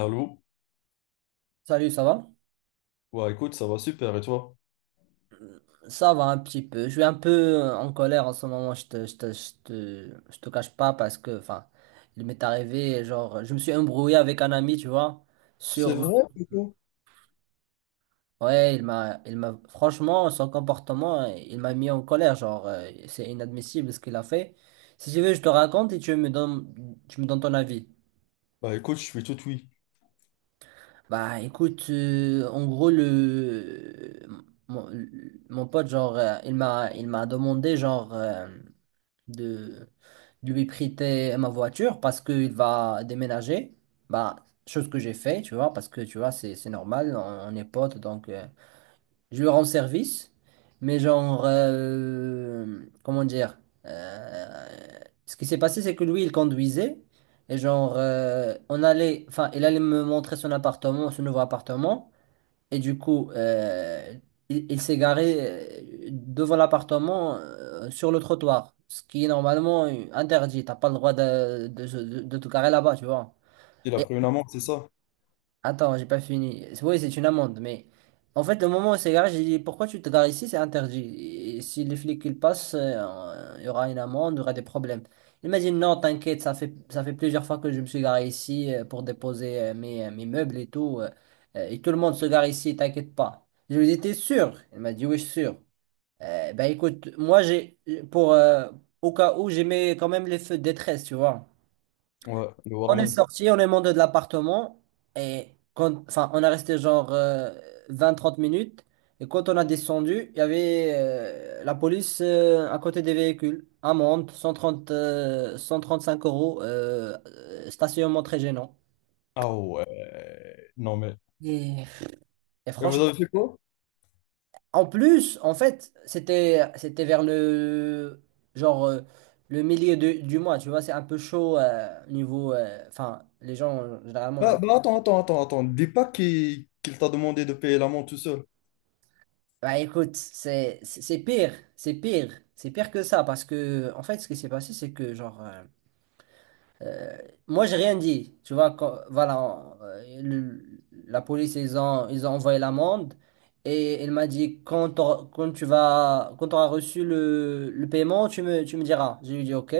Allô? Salut, ça va? Ouais, écoute, ça va super, et toi? Ça va un petit peu. Je suis un peu en colère en ce moment, je te cache pas parce que, enfin, il m'est arrivé, genre, je me suis embrouillé avec un ami, tu vois, C'est sur... vrai, plutôt. Ouais, il m'a, franchement, son comportement, il m'a mis en colère, genre, c'est inadmissible ce qu'il a fait. Si tu veux, je te raconte et tu me donnes ton avis. Bah écoute, je suis tout oui. Bah, écoute, en gros, mon, mon pote, genre, il m'a demandé, de, de lui prêter ma voiture parce qu'il va déménager. Bah, chose que j'ai fait, tu vois, parce que tu vois, c'est normal, on est potes, donc je lui rends service. Mais genre, comment dire, euh, ce qui s'est passé, c'est que lui, il conduisait. Et genre, il allait me montrer son appartement, son nouveau appartement. Et du coup, il s'est garé devant l'appartement sur le trottoir, ce qui est normalement interdit. T'as pas le droit de te garer là-bas, tu vois. Il a pris une amende, c'est ça? Attends, j'ai pas fini. Oui, c'est une amende, mais en fait, le moment où c'est garé, j'ai dit pourquoi tu te gares ici, c'est interdit. Et si les flics ils passent, il y aura une amende, il y aura des problèmes. Il m'a dit non, t'inquiète, ça fait plusieurs fois que je me suis garé ici pour déposer mes meubles et tout. Et tout le monde se gare ici, t'inquiète pas. Je lui ai dit, t'es sûr? Il m'a dit oui, je suis sûr. Ben écoute, moi j'ai pour au cas où j'ai mis quand même les feux de détresse, tu vois. Ouais, le On est warning. sorti, on est monté de l'appartement on est resté genre 20-30 minutes. Et quand on a descendu, il y avait la police à côté des véhicules. Amende, 135 euros, stationnement très gênant. Ah ouais. Non mais. Et- Et Et vous franchement, avez fait quoi? en plus, en fait, c'était vers genre euh, le milieu de- du mois, tu vois, c'est un peu chaud niveau. Enfin, les gens, généralement, Bah, bah, attends, attends, attends, attends. Dis pas qu'il t'a demandé de payer l'amende tout seul. bah écoute, c'est pire, c'est pire que ça parce que en fait ce qui s'est passé c'est que euh, moi j'ai rien dit, tu vois quand- voilà la police ils ont envoyé l'amende et elle m'a dit quand t'auras- quand tu vas quand tu auras reçu le paiement tu me diras. J'ai lui dit OK.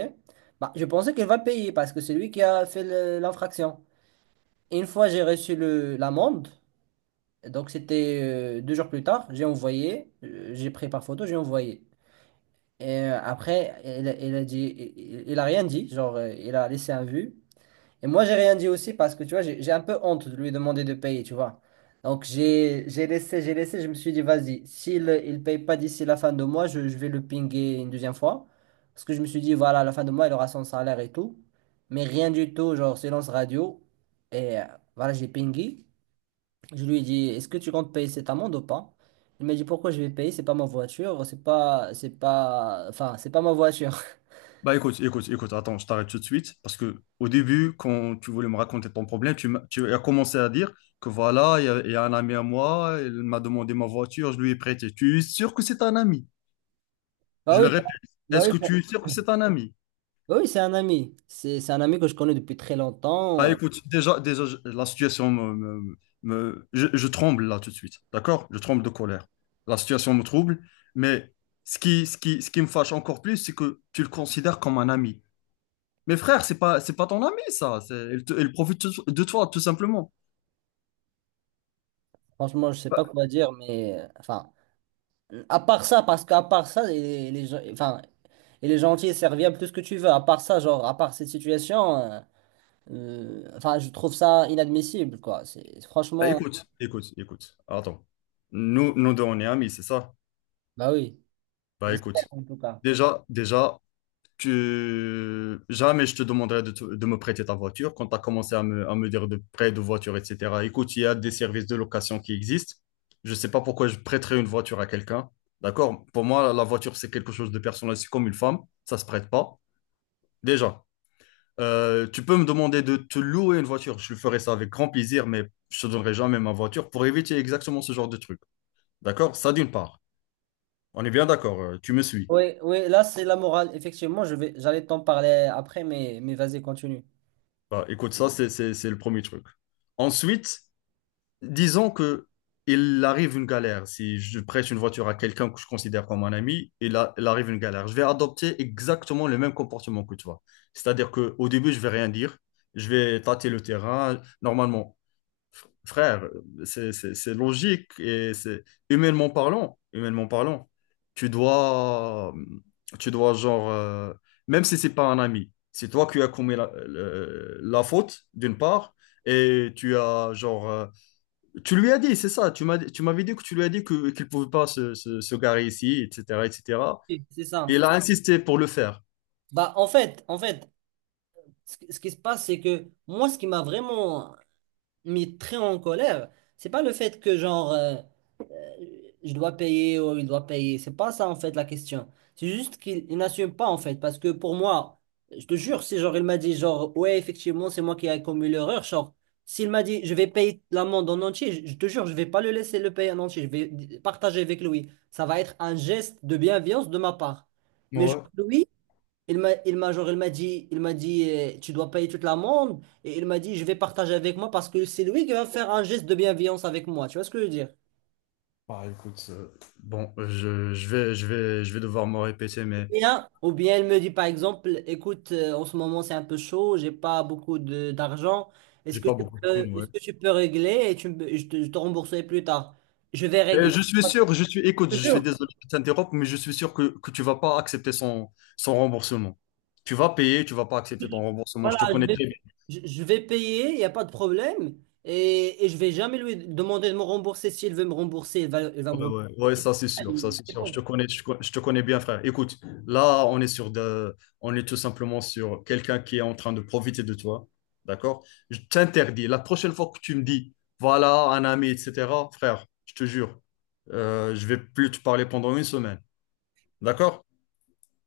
Bah je pensais qu'elle va payer parce que c'est lui qui a fait le- l'infraction. Et une fois j'ai reçu le l'amende donc c'était deux jours plus tard, j'ai envoyé, j'ai pris par photo, j'ai envoyé. Et après, il a dit, il a rien dit, il a laissé un vu. Et moi j'ai rien dit aussi parce que tu vois, j'ai un peu honte de lui demander de payer, tu vois. Donc j'ai laissé, je me suis dit vas-y, s'il il paye pas d'ici la fin de mois, je vais le pinguer une deuxième fois. Parce que je me suis dit voilà, à la fin de mois, il aura son salaire et tout. Mais rien du tout, genre silence radio. Et voilà, j'ai pingué. Je lui ai dit, est-ce que tu comptes payer cette amende ou pas? Il m'a dit, pourquoi je vais payer? C'est pas ma voiture, c'est pas ma voiture. Bah écoute, écoute, écoute, attends, je t'arrête tout de suite parce que au début, quand tu voulais me raconter ton problème, tu as commencé à dire que voilà, il y a un ami à moi, il m'a demandé ma voiture, je lui ai prêté. Tu es sûr que c'est un ami? Bah Je le oui, répète, est-ce que Bah tu es sûr que c'est un ami? oui, c'est un ami. C'est un ami que je connais depuis très Bah longtemps. écoute, déjà, déjà la situation me, me- me- je tremble là tout de suite, d'accord? Je tremble de colère. La situation me trouble, mais ce qui me fâche encore plus, c'est que tu le considères comme un ami. Mais frère, c'est pas ton ami, ça. Il profite de toi, tout simplement. Franchement, je sais Bah, pas quoi dire, mais, à part ça, parce qu'à part ça, il est gentil et serviable, tout ce que tu veux. À part ça, genre, à part cette situation, je trouve ça inadmissible, quoi. Bah, écoute, écoute, écoute. Attends. Nous, nous deux, on est amis, c'est ça? Bah oui, Bah j'espère écoute. en tout cas. Déjà, déjà, que jamais je te demanderai de me prêter ta voiture quand tu as commencé à me dire de prêt de voiture, etc. Écoute, il y a des services de location qui existent. Je ne sais pas pourquoi je prêterais une voiture à quelqu'un. D'accord? Pour moi, la voiture, c'est quelque chose de personnel. C'est comme une femme. Ça ne se prête pas. Déjà, tu peux me demander de te louer une voiture. Je ferai ça avec grand plaisir, mais je ne te donnerai jamais ma voiture pour éviter exactement ce genre de truc. D'accord? Ça, d'une part. On est bien d'accord. Tu me suis. Oui, oui, là c'est la morale. Effectivement, j'allais t'en parler après, mais vas-y, continue. Bah, écoute, ça, c'est le premier truc. Ensuite, disons que il arrive une galère. Si je prête une voiture à quelqu'un que je considère comme un ami, il arrive une galère. Je vais adopter exactement le même comportement que toi. C'est-à-dire que au début, je vais rien dire. Je vais tâter le terrain. Normalement, frère, c'est logique et c'est humainement parlant, tu dois, tu dois genre, même si c'est pas un ami, c'est toi qui as commis la faute d'une part et tu as genre tu lui as dit, c'est ça. Tu m'avais dit que tu lui as dit que qu'il pouvait pas se garer ici, etc., etc. Oui, c'est Et cetera. Et ça. il a insisté pour le faire. Bah, en fait, ce qui se passe, c'est que moi, ce qui m'a vraiment mis très en colère, c'est pas le fait que je dois payer ou il doit payer. C'est pas ça en fait la question. C'est juste qu'il il n'assume pas en fait. Parce que pour moi, je te jure, si genre il m'a dit genre ouais, effectivement, c'est moi qui ai commis l'erreur, genre s'il m'a dit je vais payer l'amende en entier, je te jure, je vais pas le laisser le payer en entier. Je vais d- partager avec lui. Ça va être un geste de bienveillance de ma part. Mais genre, Ouais. lui, il m'a genre il m'a dit tu dois payer toute l'amende et il m'a dit je vais partager avec moi parce que c'est lui qui va faire un geste de bienveillance avec moi. Tu vois ce que je veux dire? Bah écoute, bon, je vais devoir me répéter, mais Bien, ou bien elle me dit par exemple, écoute, en ce moment c'est un peu chaud, j'ai pas beaucoup de d'argent, j'ai pas beaucoup de thunes, ouais. est-ce que tu peux régler et tu me- je te rembourserai plus tard. Je vais Et régler. je suis sûr, je suis, écoute, Je je te suis jure. désolé de t'interrompre, mais je suis sûr que tu vas pas accepter son, son remboursement. Tu vas payer, tu vas pas accepter ton remboursement. Voilà, Je te connais très. Je vais payer, il n'y a pas de problème, et je vais jamais lui demander de me rembourser. S'il veut me rembourser, il va me Ouais, rembourser. ouais, ouais, ça c'est sûr, ça c'est C'est sûr. Je te bon. connais, je te connais bien, frère. Écoute, là, on est tout simplement sur quelqu'un qui est en train de profiter de toi, d'accord? Je t'interdis. La prochaine fois que tu me dis, voilà, un ami, etc., frère, je te jure, je vais plus te parler pendant une semaine, d'accord?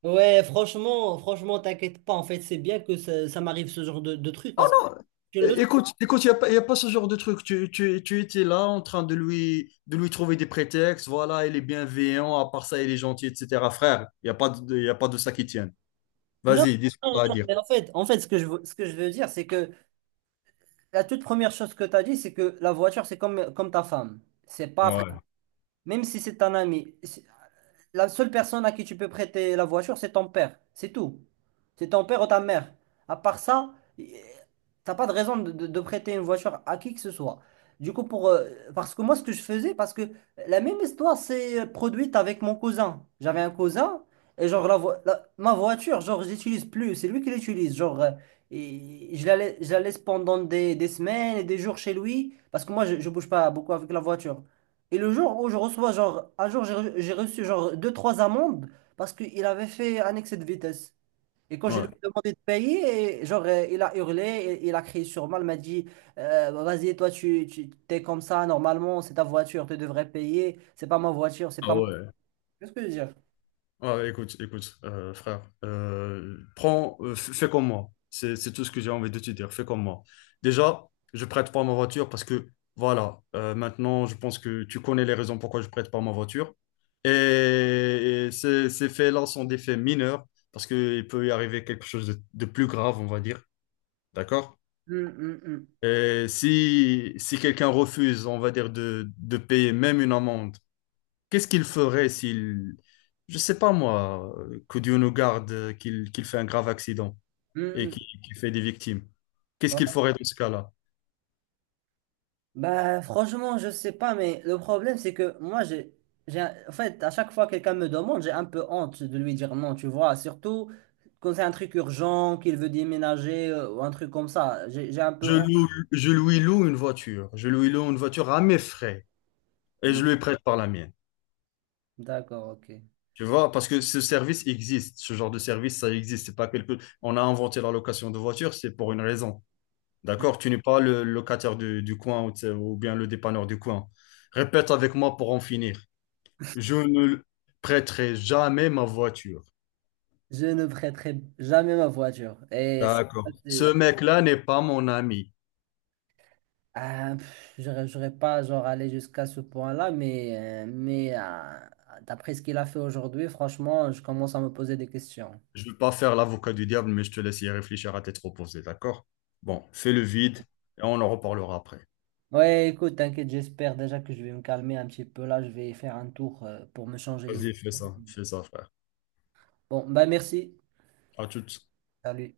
Ouais, franchement, franchement, t'inquiète pas. En fait, c'est bien que ça m'arrive ce genre de truc Oh parce que non, je le... écoute, écoute, il n'y a pas, y a pas ce genre de truc. Tu étais là en train de lui trouver des prétextes. Voilà, il est bienveillant, à part ça, il est gentil, etc. Frère, il n'y a pas de, y a pas de ça qui tient. Non, Vas-y, dis ce que t'as à non, dire. mais en fait, ce que je veux dire, c'est que la toute première chose que tu as dit, c'est que la voiture, c'est comme ta femme. C'est pas après. Ouais. Même si c'est un ami la seule personne à qui tu peux prêter la voiture, c'est ton père. C'est tout. C'est ton père ou ta mère. À part ça, t'as pas de raison de prêter une voiture à qui que ce soit. Du coup, pour, parce que moi, ce que je faisais, parce que la même histoire s'est produite avec mon cousin. J'avais un cousin, et genre, ma voiture, genre, je l'utilise plus. C'est lui qui l'utilise. Genre, et je la laisse pendant des semaines et des jours chez lui, parce que moi, je bouge pas beaucoup avec la voiture. Et le jour où je reçois, genre, un jour, j'ai reçu, genre, deux, trois amendes parce qu'il avait fait un excès de vitesse. Et quand je lui Ouais. ai demandé de payer, et, genre, il a hurlé, il a crié sur moi, il m'a dit, bah, vas-y, toi, tu t'es comme ça, normalement, c'est ta voiture, tu devrais payer, c'est Ah pas moi. ouais. Qu'est-ce que je veux dire? Ouais, écoute, écoute, frère. Prends, fais comme moi. C'est tout ce que j'ai envie de te dire. Fais comme moi. Déjà, je prête pas ma voiture parce que voilà, maintenant, je pense que tu connais les raisons pourquoi je prête pas ma voiture. Et ces, ces faits-là sont des faits mineurs parce qu'il peut y arriver quelque chose de plus grave, on va dire. D'accord? Hum, hum, hum. Et si, si quelqu'un refuse, on va dire, de payer même une amende, qu'est-ce qu'il ferait s'il, je sais pas moi, que Dieu nous garde, qu'il fait un grave accident et Hum, qu'il fait des victimes? Qu'est-ce hum. qu'il ferait dans ce cas-là? Bah, franchement, je sais pas, mais le problème, c'est que moi, j'ai, en fait, à chaque fois que quelqu'un me demande, j'ai un peu honte de lui dire non, tu vois, surtout quand c'est un truc urgent, qu'il veut déménager ou un truc comme ça, j'ai un peu honte. Je lui loue une voiture. Je lui loue une voiture à mes frais et Hmm. je lui prête par la mienne. D'accord, ok. Tu vois, parce que ce service existe, ce genre de service, ça existe. C'est pas quelque... On a inventé la location de voiture, c'est pour une raison. D'accord? Tu n'es pas le locataire du coin ou, tu sais, ou bien le dépanneur du coin. Répète avec moi pour en finir. Je ne prêterai jamais ma voiture. Je ne prêterai jamais ma voiture. D'accord. Ce c'est- mec-là n'est pas mon ami. ah, pff, j'aurais pas genre allé jusqu'à ce point-là, mais, d'après ce qu'il a fait aujourd'hui, franchement, je commence à me poser des questions. Je ne veux pas faire l'avocat du diable, mais je te laisse y réfléchir à tête reposée, d'accord? Bon, fais le vide et on en reparlera après. Ouais, écoute, t'inquiète, j'espère déjà que je vais me calmer un petit peu là. Je vais faire un tour pour me changer les idées. Vas-y, fais ça, frère. Bon, bah merci. À toutes. Salut.